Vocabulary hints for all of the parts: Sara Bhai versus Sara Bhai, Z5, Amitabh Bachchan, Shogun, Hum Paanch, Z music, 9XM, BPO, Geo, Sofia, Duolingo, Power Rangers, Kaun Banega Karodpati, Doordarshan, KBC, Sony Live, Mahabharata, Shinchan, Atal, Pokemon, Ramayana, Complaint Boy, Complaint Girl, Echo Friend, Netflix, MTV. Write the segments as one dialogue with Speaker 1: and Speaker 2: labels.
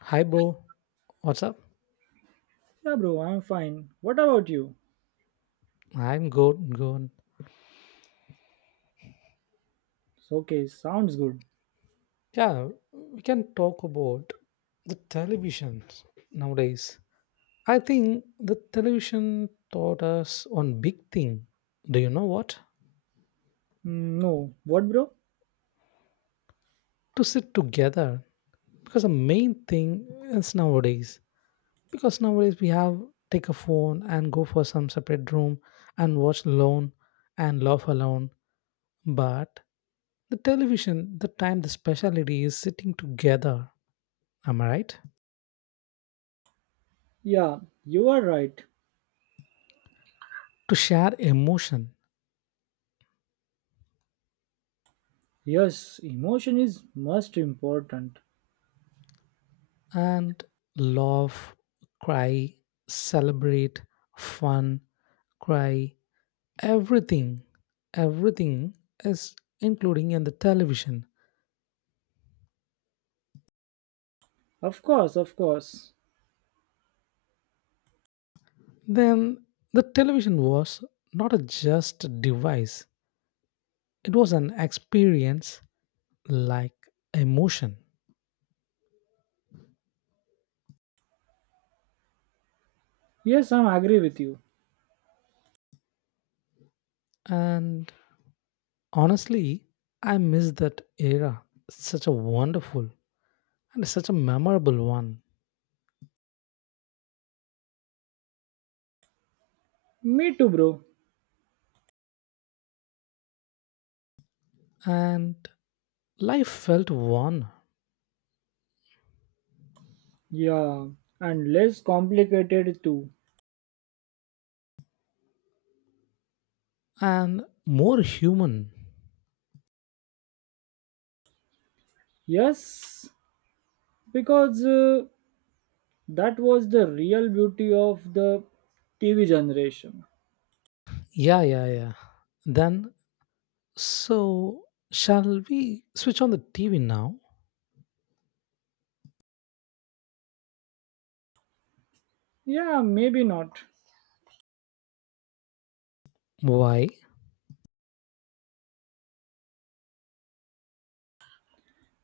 Speaker 1: Hi, bro. What's up?
Speaker 2: Yeah, bro, I'm fine. What about you?
Speaker 1: I'm good.
Speaker 2: Okay, sounds good.
Speaker 1: Yeah, we can talk about the televisions nowadays. I think the television taught us one big thing. Do you know what?
Speaker 2: No, what, bro?
Speaker 1: To sit together. Because the main thing is nowadays. Because nowadays we have take a phone and go for some separate room and watch alone and laugh alone. But the television, the time, the speciality is sitting together. Am I right?
Speaker 2: Yeah, you are right.
Speaker 1: To share emotion
Speaker 2: Yes, emotion is most important.
Speaker 1: and laugh, cry, celebrate, fun, cry, everything, everything is including in the television.
Speaker 2: Of course, of course.
Speaker 1: Then the television was not a just device, it was an experience like emotion.
Speaker 2: Yes, I'm agree with you.
Speaker 1: And honestly, I miss that era. Such a wonderful and such a memorable one.
Speaker 2: Me too, bro.
Speaker 1: And life felt warm
Speaker 2: Yeah, and less complicated too.
Speaker 1: and more human.
Speaker 2: Yes, because that was the real beauty of the TV generation.
Speaker 1: Yeah. Then, so shall we switch on the TV now?
Speaker 2: Yeah, maybe not.
Speaker 1: Why?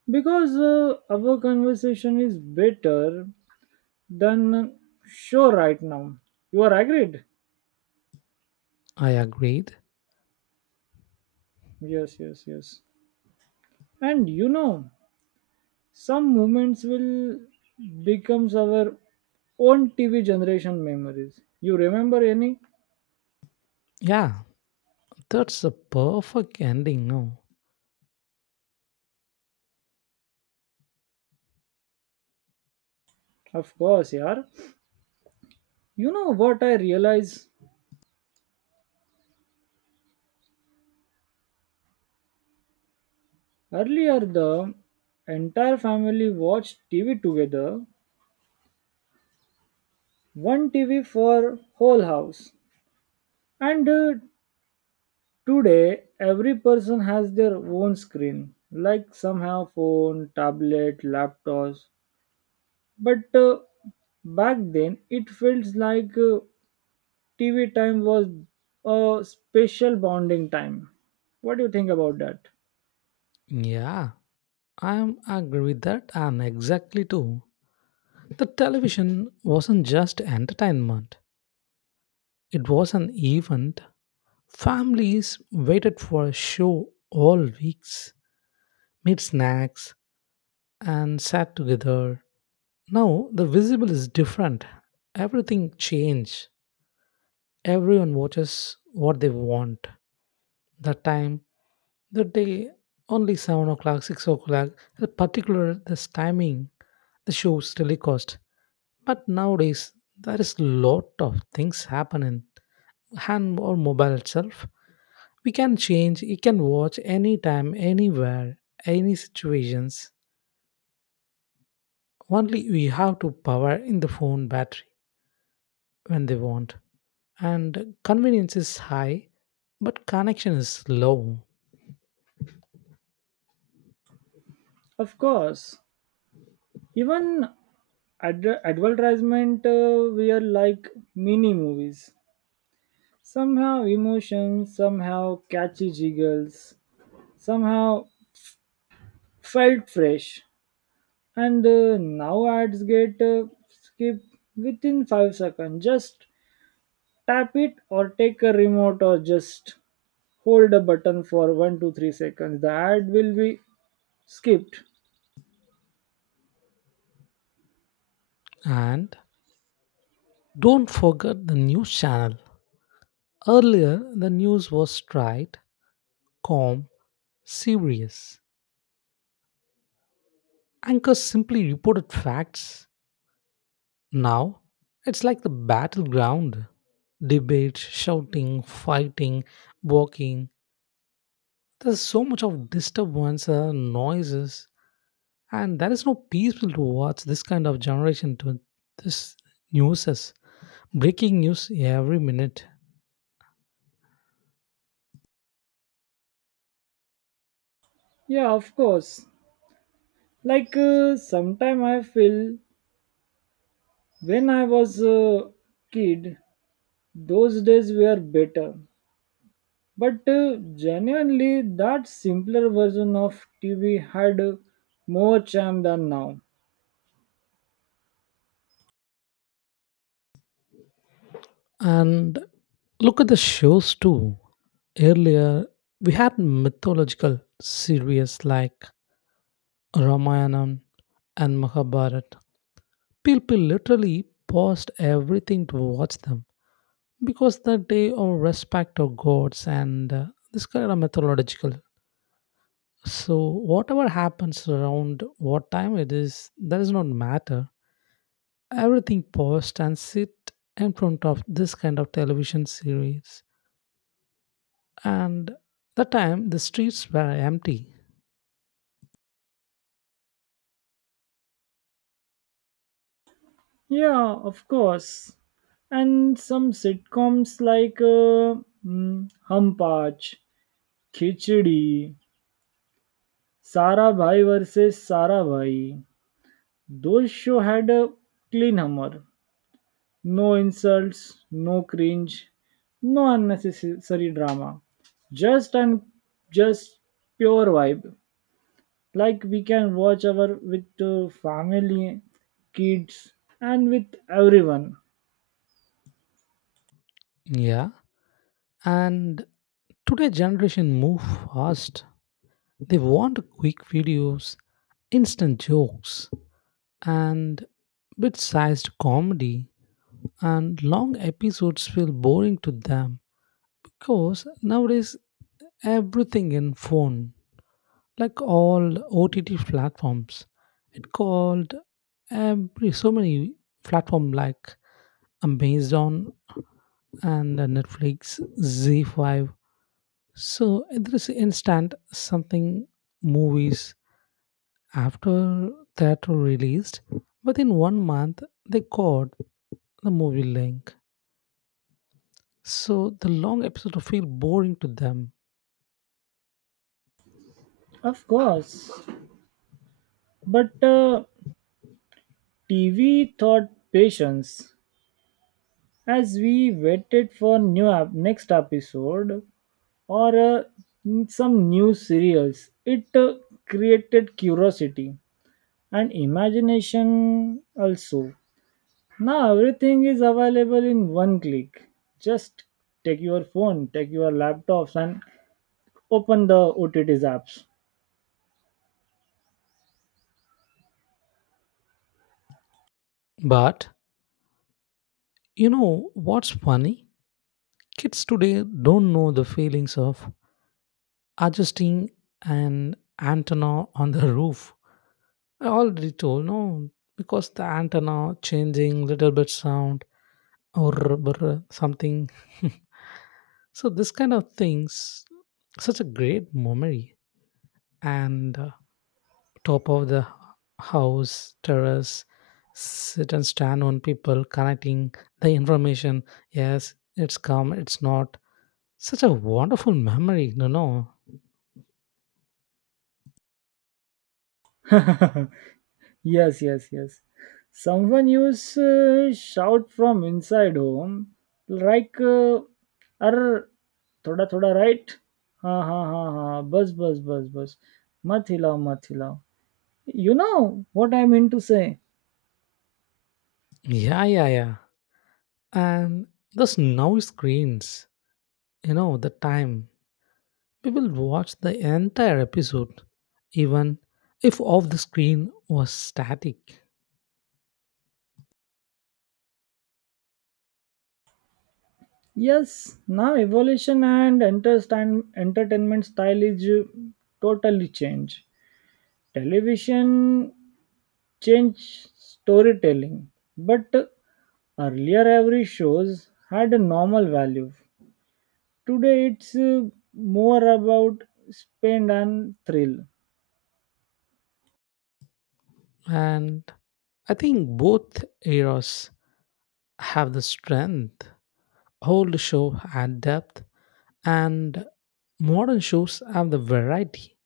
Speaker 2: Because our conversation is better then sure right now. You are agreed?
Speaker 1: I agreed.
Speaker 2: Yes, yes, yes. And you know, some moments will becomes our own TV generation memories. You remember any?
Speaker 1: Yeah, that's a perfect ending, no?
Speaker 2: Of course, yeah. You know what I realized, earlier the entire family watched TV together, one TV for whole house. And Today, every person has their own screen, like some have phone, tablet, laptops. But Back then, it feels like TV time was a special bonding time. What do you think about that?
Speaker 1: Yeah, I am agree with that and exactly too. The television wasn't just entertainment, it was an event. Families waited for a show all weeks, made snacks, and sat together. Now the visible is different. Everything changed. Everyone watches what they want. That time, the day, only 7 o'clock, 6 o'clock, the particular this timing, the show's telecast. But nowadays, there is lot of things happening. Hand or mobile itself, we can change. You can watch anytime, anywhere, any situations. Only we have to power in the phone battery when they want. And convenience is high, but connection is low.
Speaker 2: Of course, even advertisement were like mini movies. Somehow emotions, somehow catchy jiggles, somehow felt fresh. And Now ads get skipped within 5 seconds. Just tap it or take a remote, or just hold a button for 1 to 3 seconds, the ad will be skipped.
Speaker 1: And don't forget the news channel. Earlier, the news was straight, calm, serious. Anchors simply reported facts. Now, it's like the battleground debate, shouting, fighting, walking. There's so much of disturbance, noises, and there is no peaceful to watch this kind of generation to this news. Is. Breaking news every minute.
Speaker 2: Yeah, of course. Sometime I feel when I was a kid, those days were better, but genuinely that simpler version of TV had more charm than now.
Speaker 1: And look at the shows too. Earlier, we had mythological series like Ramayana and Mahabharata. People literally paused everything to watch them because the day of respect of gods and this kind of mythological. So whatever happens around what time it is, that does not matter. Everything paused and sit in front of this kind of television series and that time the streets were empty.
Speaker 2: Yeah, of course. And some sitcoms like Hum Paanch, Khichdi, Sara Bhai versus Sara Bhai. Those show had a clean humor, no insults, no cringe, no unnecessary drama. Just and just pure vibe. Like we can watch our with family, kids, and with everyone.
Speaker 1: Yeah, and today generation move fast. They want quick videos, instant jokes, and bit-sized comedy, and long episodes feel boring to them because nowadays everything in phone, like all OTT platforms, it called every so many platform like Amazon and Netflix, Z5. So there is instant something movies after that were released, but in 1 month they caught the movie link. So the long episode will feel boring to them.
Speaker 2: Of course. But TV taught patience as we waited for next episode or some new serials. It created curiosity and imagination also. Now everything is available in one click. Just take your phone, take your laptops, and open the OTT apps.
Speaker 1: But you know what's funny? Kids today don't know the feelings of adjusting an antenna on the roof. I already told no because the antenna changing little bit sound or brr, something. So this kind of things, such a great memory. And top of the house terrace, sit and stand on people connecting the information. Yes, it's come, it's not. Such a wonderful memory, you know.
Speaker 2: Yes, yes, yes. Someone used shout from inside home, like, "or thoda थोड़ा right? Ha ha ha ha. बस बस बस बस मत हिलाओ मत हिलाओ." You know what I mean to say?
Speaker 1: Yeah. And those now screens, you know, the time people watch the entire episode, even if off the screen was static.
Speaker 2: Yes. Now evolution and entertainment style is totally changed. Television changed storytelling, but earlier every shows had a normal value. Today it's more about spend and thrill.
Speaker 1: And I think both eras have the strength. Old show had depth, and modern shows have the variety.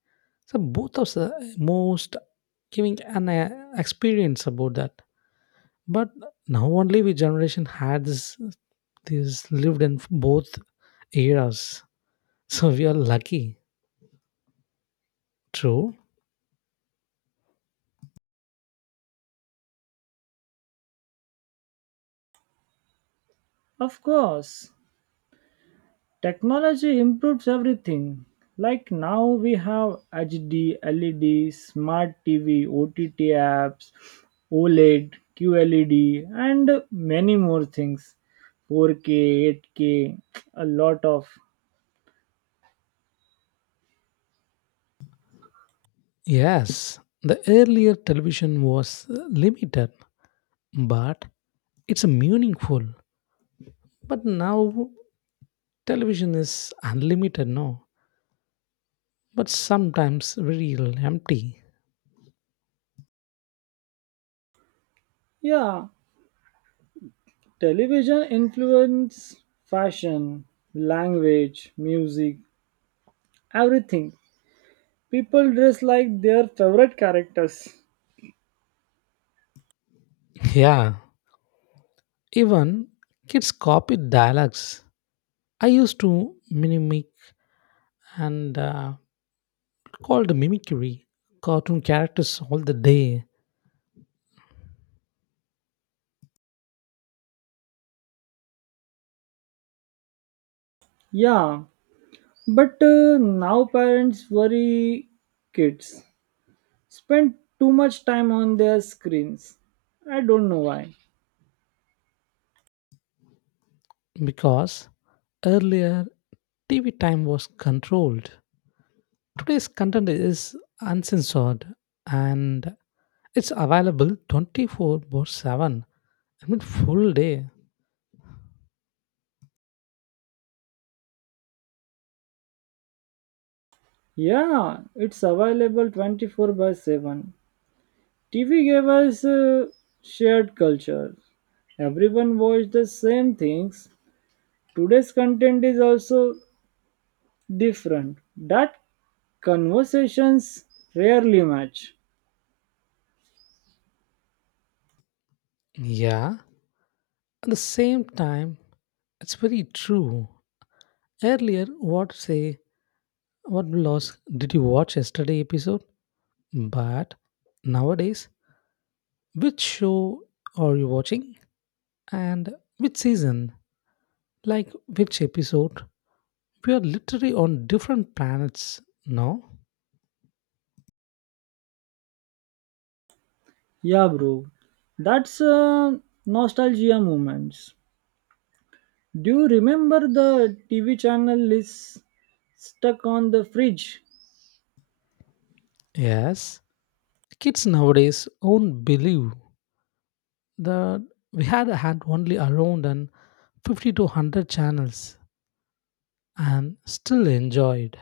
Speaker 1: So both of the most giving an experience about that. But now only we generation had this, lived in both eras. So we are lucky. True.
Speaker 2: Of course, technology improves everything. Like now we have HD, LED, smart TV, OTT apps, OLED, QLED, and many more things. 4K, 8K, a lot of.
Speaker 1: Yes, the earlier television was limited, but it's meaningful. But now television is unlimited, no? But sometimes very empty.
Speaker 2: Yeah, television influence fashion, language, music, everything. People dress like their favorite characters.
Speaker 1: Yeah. Even kids copy dialects. I used to mimic and called mimicry cartoon characters all the day
Speaker 2: Yeah, but now parents worry kids spend too much time on their screens. I don't know why.
Speaker 1: because earlier TV time was controlled. Today's content is uncensored and it's available 24 by 7. I mean, full day.
Speaker 2: Yeah, it's available 24 by 7. TV gave us shared culture. Everyone watched the same things. Today's content is also different. That conversations rarely match.
Speaker 1: Yeah, at the same time, it's very true. Earlier, what say what loss did you watch yesterday episode? But nowadays, which show are you watching and which season? Like which episode? We are literally on different planets. No.
Speaker 2: Yeah, bro. That's nostalgia moments. Do you remember the TV channel is stuck on the fridge?
Speaker 1: Yes, kids nowadays won't believe that we had only around and 50 to 100 channels and still enjoyed.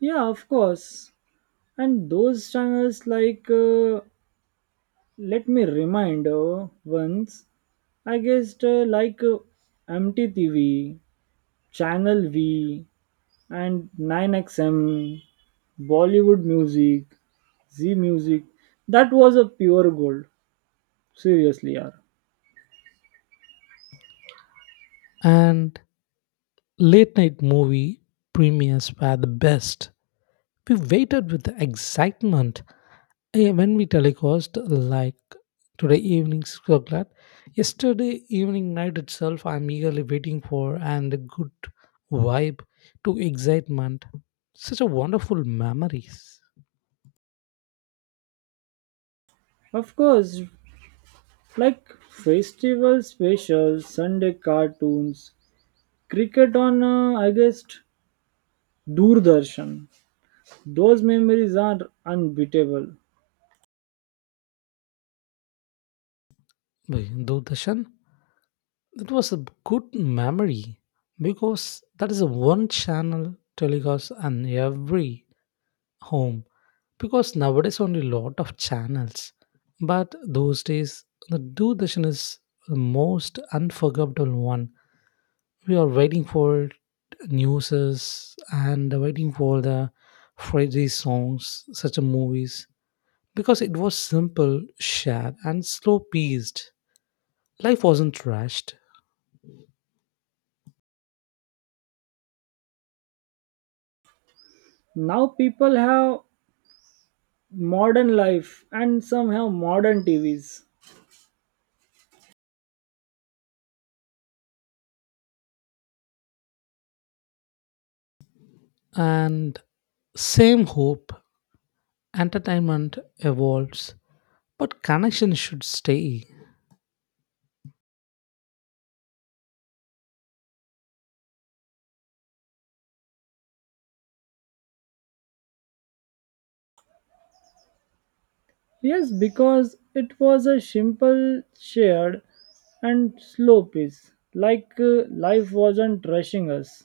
Speaker 2: Yeah, of course. And those channels like, let me remind once, I guess MTV, Channel V, and 9XM, Bollywood music, Z music. That was a pure gold. Seriously, yeah.
Speaker 1: And late night movie premieres were the best. We waited with excitement. Eh, when we telecast, like today evening 6 o'clock, right? Yesterday evening night itself, I'm eagerly waiting for and a good vibe to excitement. Such a wonderful memories.
Speaker 2: Of course, like festival specials, Sunday cartoons, cricket on I guess Doordarshan. Those memories are unbeatable.
Speaker 1: By Doordarshan. That was a good memory because that is a one channel telecast on every home. Because nowadays only lot of channels, but those days the Doordarshan is the most unforgettable one. We are waiting for newses and waiting for the Friday songs, such a movies because it was simple, shared, and slow paced. Life wasn't rushed,
Speaker 2: Now people have modern life and some have modern TVs.
Speaker 1: and same hope. Entertainment evolves, but connection should stay.
Speaker 2: Yes, because it was a simple, shared, and slow pace. Life wasn't rushing us.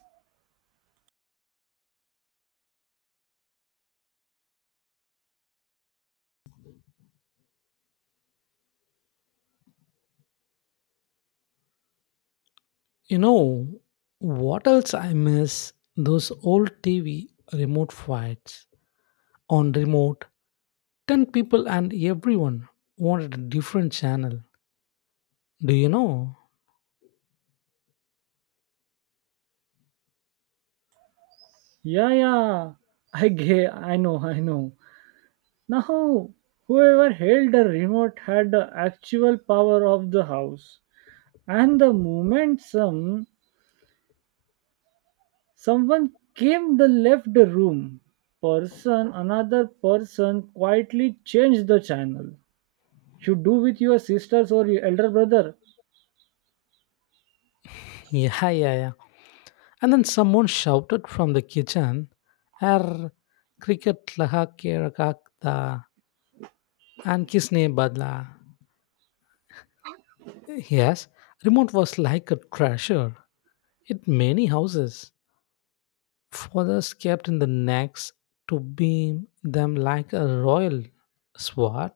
Speaker 1: You know, what else I miss? Those old TV remote fights. On remote, 10 people and everyone wanted a different channel. Do you know?
Speaker 2: Yeah, yeah. I get. I know. I know. Now, whoever held the remote had the actual power of the house, and the moment someone came the left the room, person another person quietly changed the channel. You do with your sisters or your elder brother.
Speaker 1: Yeah. And then someone shouted from the kitchen, "Er, cricket laha ke rakha and kisne badla." Yes, remote was like a treasure in many houses. Fathers kept in the necks to beam them like a royal sword.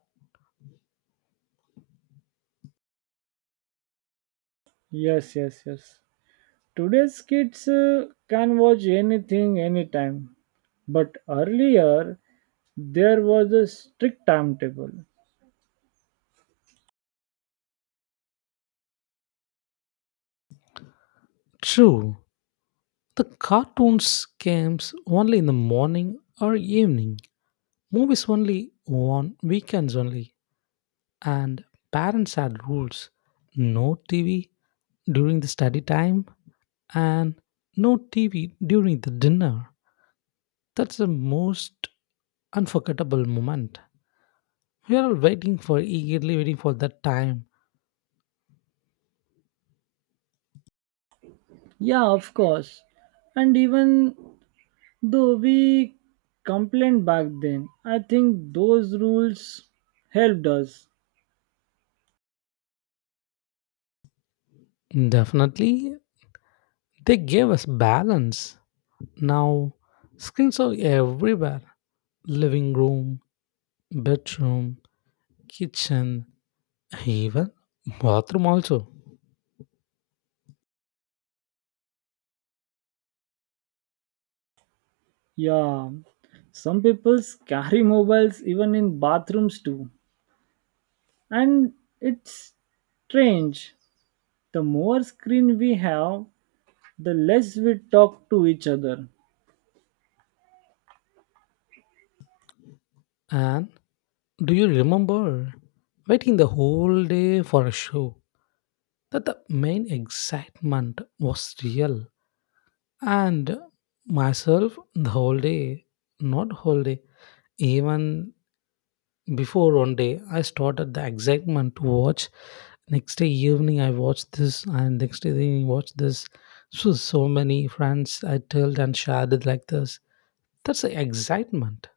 Speaker 2: Yes, yes, yes. Today's kids can watch anything, anytime. But earlier, there was a strict timetable.
Speaker 1: True, the cartoons came only in the morning or evening. Movies only on weekends only. And parents had rules. No TV during the study time and no TV during the dinner. That's the most unforgettable moment. We are all waiting for, eagerly waiting for that time.
Speaker 2: Yeah, of course. And even though we complained back then, I think those rules helped us.
Speaker 1: Definitely, they gave us balance. Now, screens are everywhere: living room, bedroom, kitchen, even bathroom also.
Speaker 2: Yeah, some people carry mobiles even in bathrooms too. And it's strange. The more screen we have, the less we talk to each other.
Speaker 1: And do you remember waiting the whole day for a show? That the main excitement was real. And myself the whole day, not whole day, even before 1 day I started the excitement to watch next day evening I watched this and next day evening watched this. So so many friends I told and shared it like this. That's the excitement.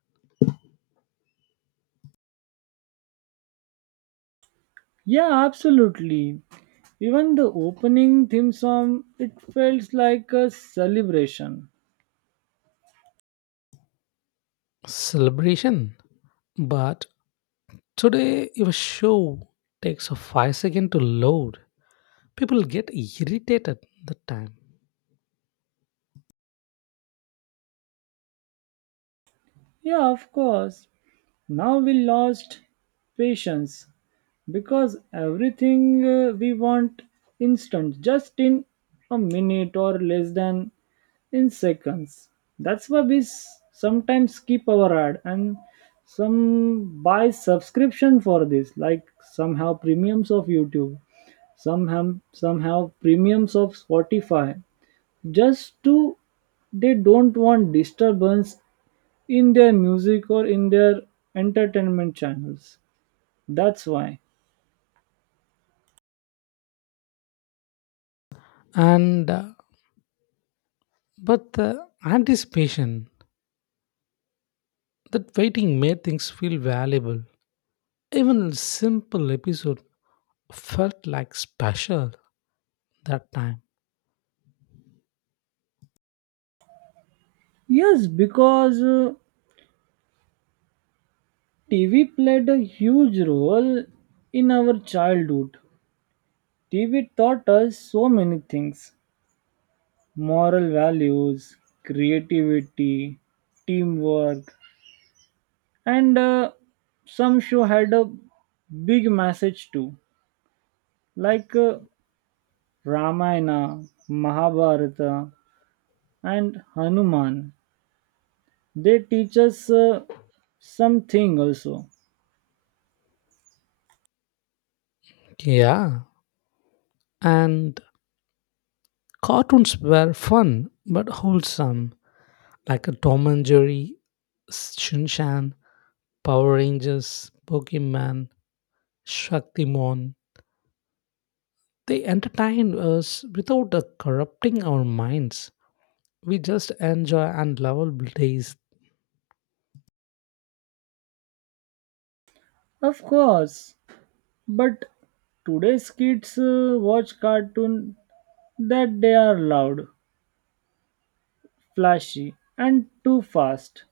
Speaker 2: Yeah, absolutely. Even the opening theme song, it feels like a celebration.
Speaker 1: Celebration, but today if a show takes a 5 second to load, people get irritated that time.
Speaker 2: Yeah, of course. Now we lost patience, because everything we want instant, just in a minute or less than in seconds. That's why we sometimes skip our ad, and some buy subscription for this. Like some have premiums of YouTube, some have premiums of Spotify, just to, they don't want disturbance in their music or in their entertainment channels. That's why.
Speaker 1: And but the anticipation, that waiting made things feel valuable. Even a simple episode felt like special that time.
Speaker 2: Yes, because TV played a huge role in our childhood. TV taught us so many things: moral values, creativity, teamwork, and some show had a big message too, like Ramayana, Mahabharata, and Hanuman. They teach us something also.
Speaker 1: Yeah, and cartoons were fun but wholesome, like a Tom and Jerry, Shinchan, Power Rangers, Pokemon, Shaktimon. They entertained us without corrupting our minds. We just enjoy and lovable days.
Speaker 2: Of course, but today's kids watch cartoon that they are loud, flashy, and too fast.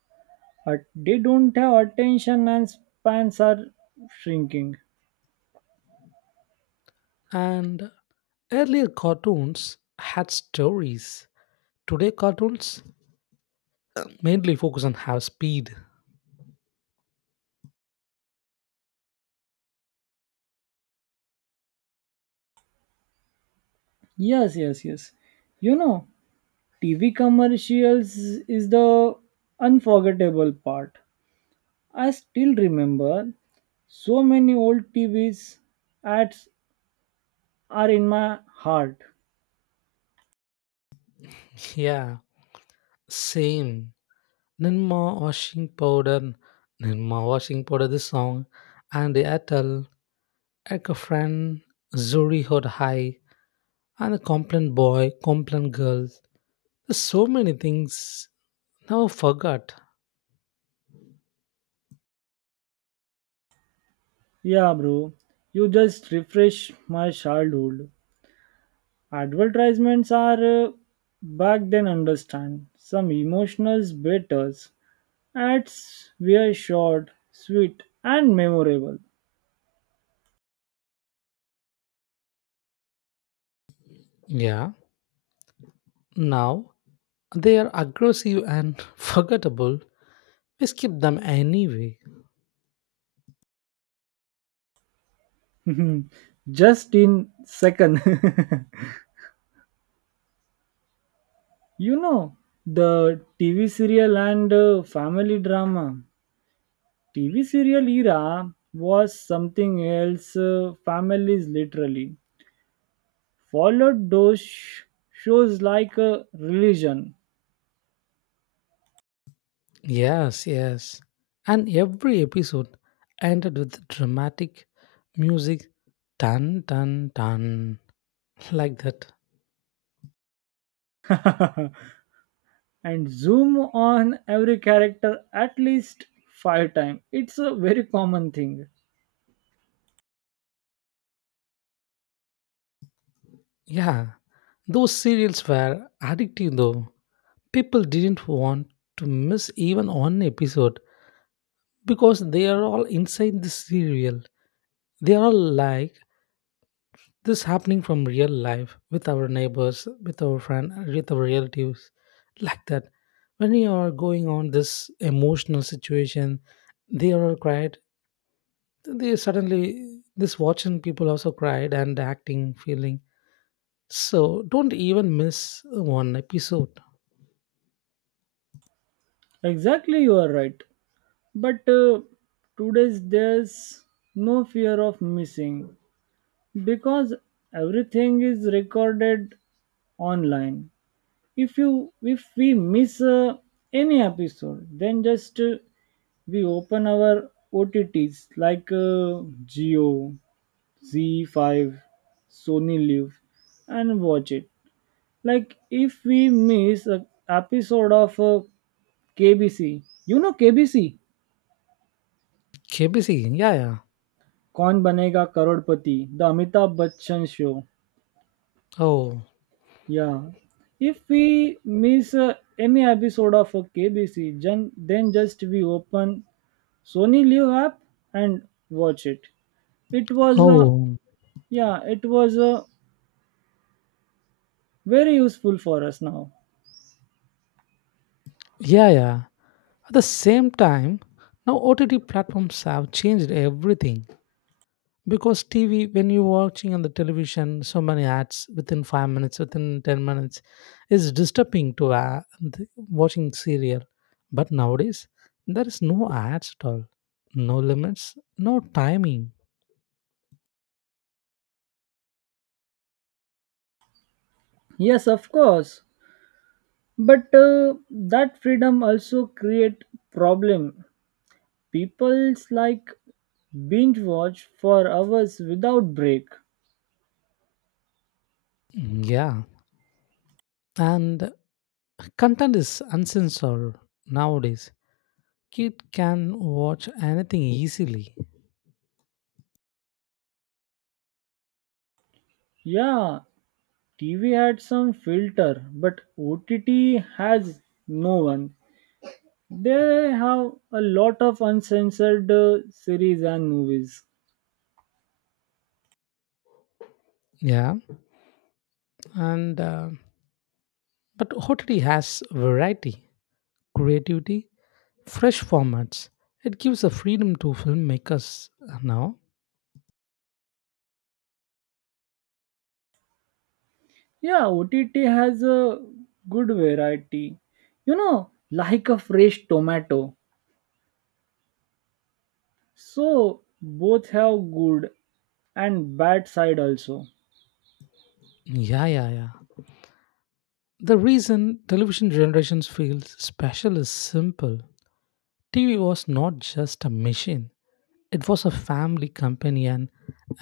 Speaker 2: But they don't have attention, and spans are shrinking.
Speaker 1: And earlier cartoons had stories. Today, cartoons mainly focus on how speed.
Speaker 2: Yes, yes, yes. You know, TV commercials is the unforgettable part. I still remember so many old TVs ads are in my heart.
Speaker 1: Yeah, same. Ninma washing powder, Ninma washing powder, this song, and the Atal, Echo Friend, Zuri Hot High, and the Complaint Boy, Complaint Girl. There's so many things never forgot.
Speaker 2: Yeah, bro, you just refresh my childhood. Advertisements are, back then, understand some emotional batters. Ads were short, sweet, and memorable.
Speaker 1: Yeah, now they are aggressive and forgettable. We skip them anyway.
Speaker 2: Just in second. You know the TV serial and family drama. TV serial era was something else. Families literally followed those shows like a religion.
Speaker 1: Yes, yes. And every episode ended with dramatic music, tan tan tan, like that.
Speaker 2: And zoom on every character at least 5 times. It's a very common thing.
Speaker 1: Yeah, those serials were addictive though. People didn't want to miss even one episode because they are all inside the serial. They are all like this happening from real life with our neighbors, with our friend, with our relatives, like that. When you are going on this emotional situation, they are all cried. They suddenly this watching people also cried and acting, feeling. So don't even miss one episode.
Speaker 2: Exactly, you are right. But today's there's no fear of missing, because everything is recorded online. If we miss any episode, then just we open our OTTs like Geo, Z5, Sony Live, and watch it. Like if we miss a episode of KBC. You know KBC,
Speaker 1: KBC, yeah, yeah.
Speaker 2: Kaun Banega Karodpati, the Amitabh Bachchan show.
Speaker 1: Oh,
Speaker 2: Yeah. If we miss any episode of KBC, then just we open Sony Live app and watch it. It was
Speaker 1: oh,
Speaker 2: Yeah, it was very useful for us now.
Speaker 1: yeah, yeah. At the same time, now OTT platforms have changed everything. Because TV when you're watching on the television so many ads within 5 minutes within 10 minutes is disturbing to watching serial. But nowadays there is no ads at all, no limits, no timing.
Speaker 2: Yes, of course. But that freedom also create problem. People's like binge watch for hours without break.
Speaker 1: Yeah, and content is uncensored nowadays. Kid can watch anything easily.
Speaker 2: Yeah, TV had some filter, but OTT has no one. They have a lot of uncensored series and movies.
Speaker 1: Yeah, and but OTT has variety, creativity, fresh formats. It gives a freedom to filmmakers now.
Speaker 2: Yeah, OTT has a good variety. You know, like a fresh tomato. So both have good and bad side also.
Speaker 1: Yeah. The reason television generations feel special is simple. TV was not just a machine. It was a family companion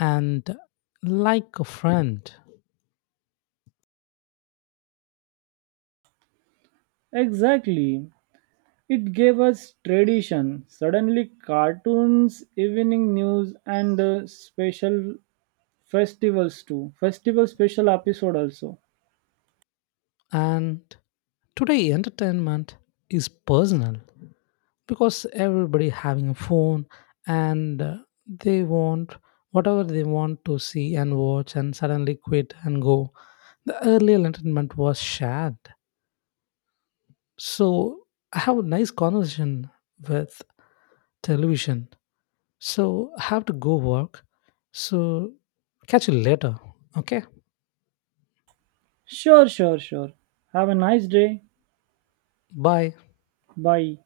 Speaker 1: and like a friend.
Speaker 2: Exactly. It gave us tradition. Suddenly, cartoons, evening news, and special festivals too. Festival special episode also.
Speaker 1: And today entertainment is personal. Because everybody having a phone and they want whatever they want to see and watch and suddenly quit and go. The earlier entertainment was shared. So I have a nice conversation with television. So I have to go work. So catch you later, okay?
Speaker 2: Sure, sure, sure. Have a nice day.
Speaker 1: Bye.
Speaker 2: Bye.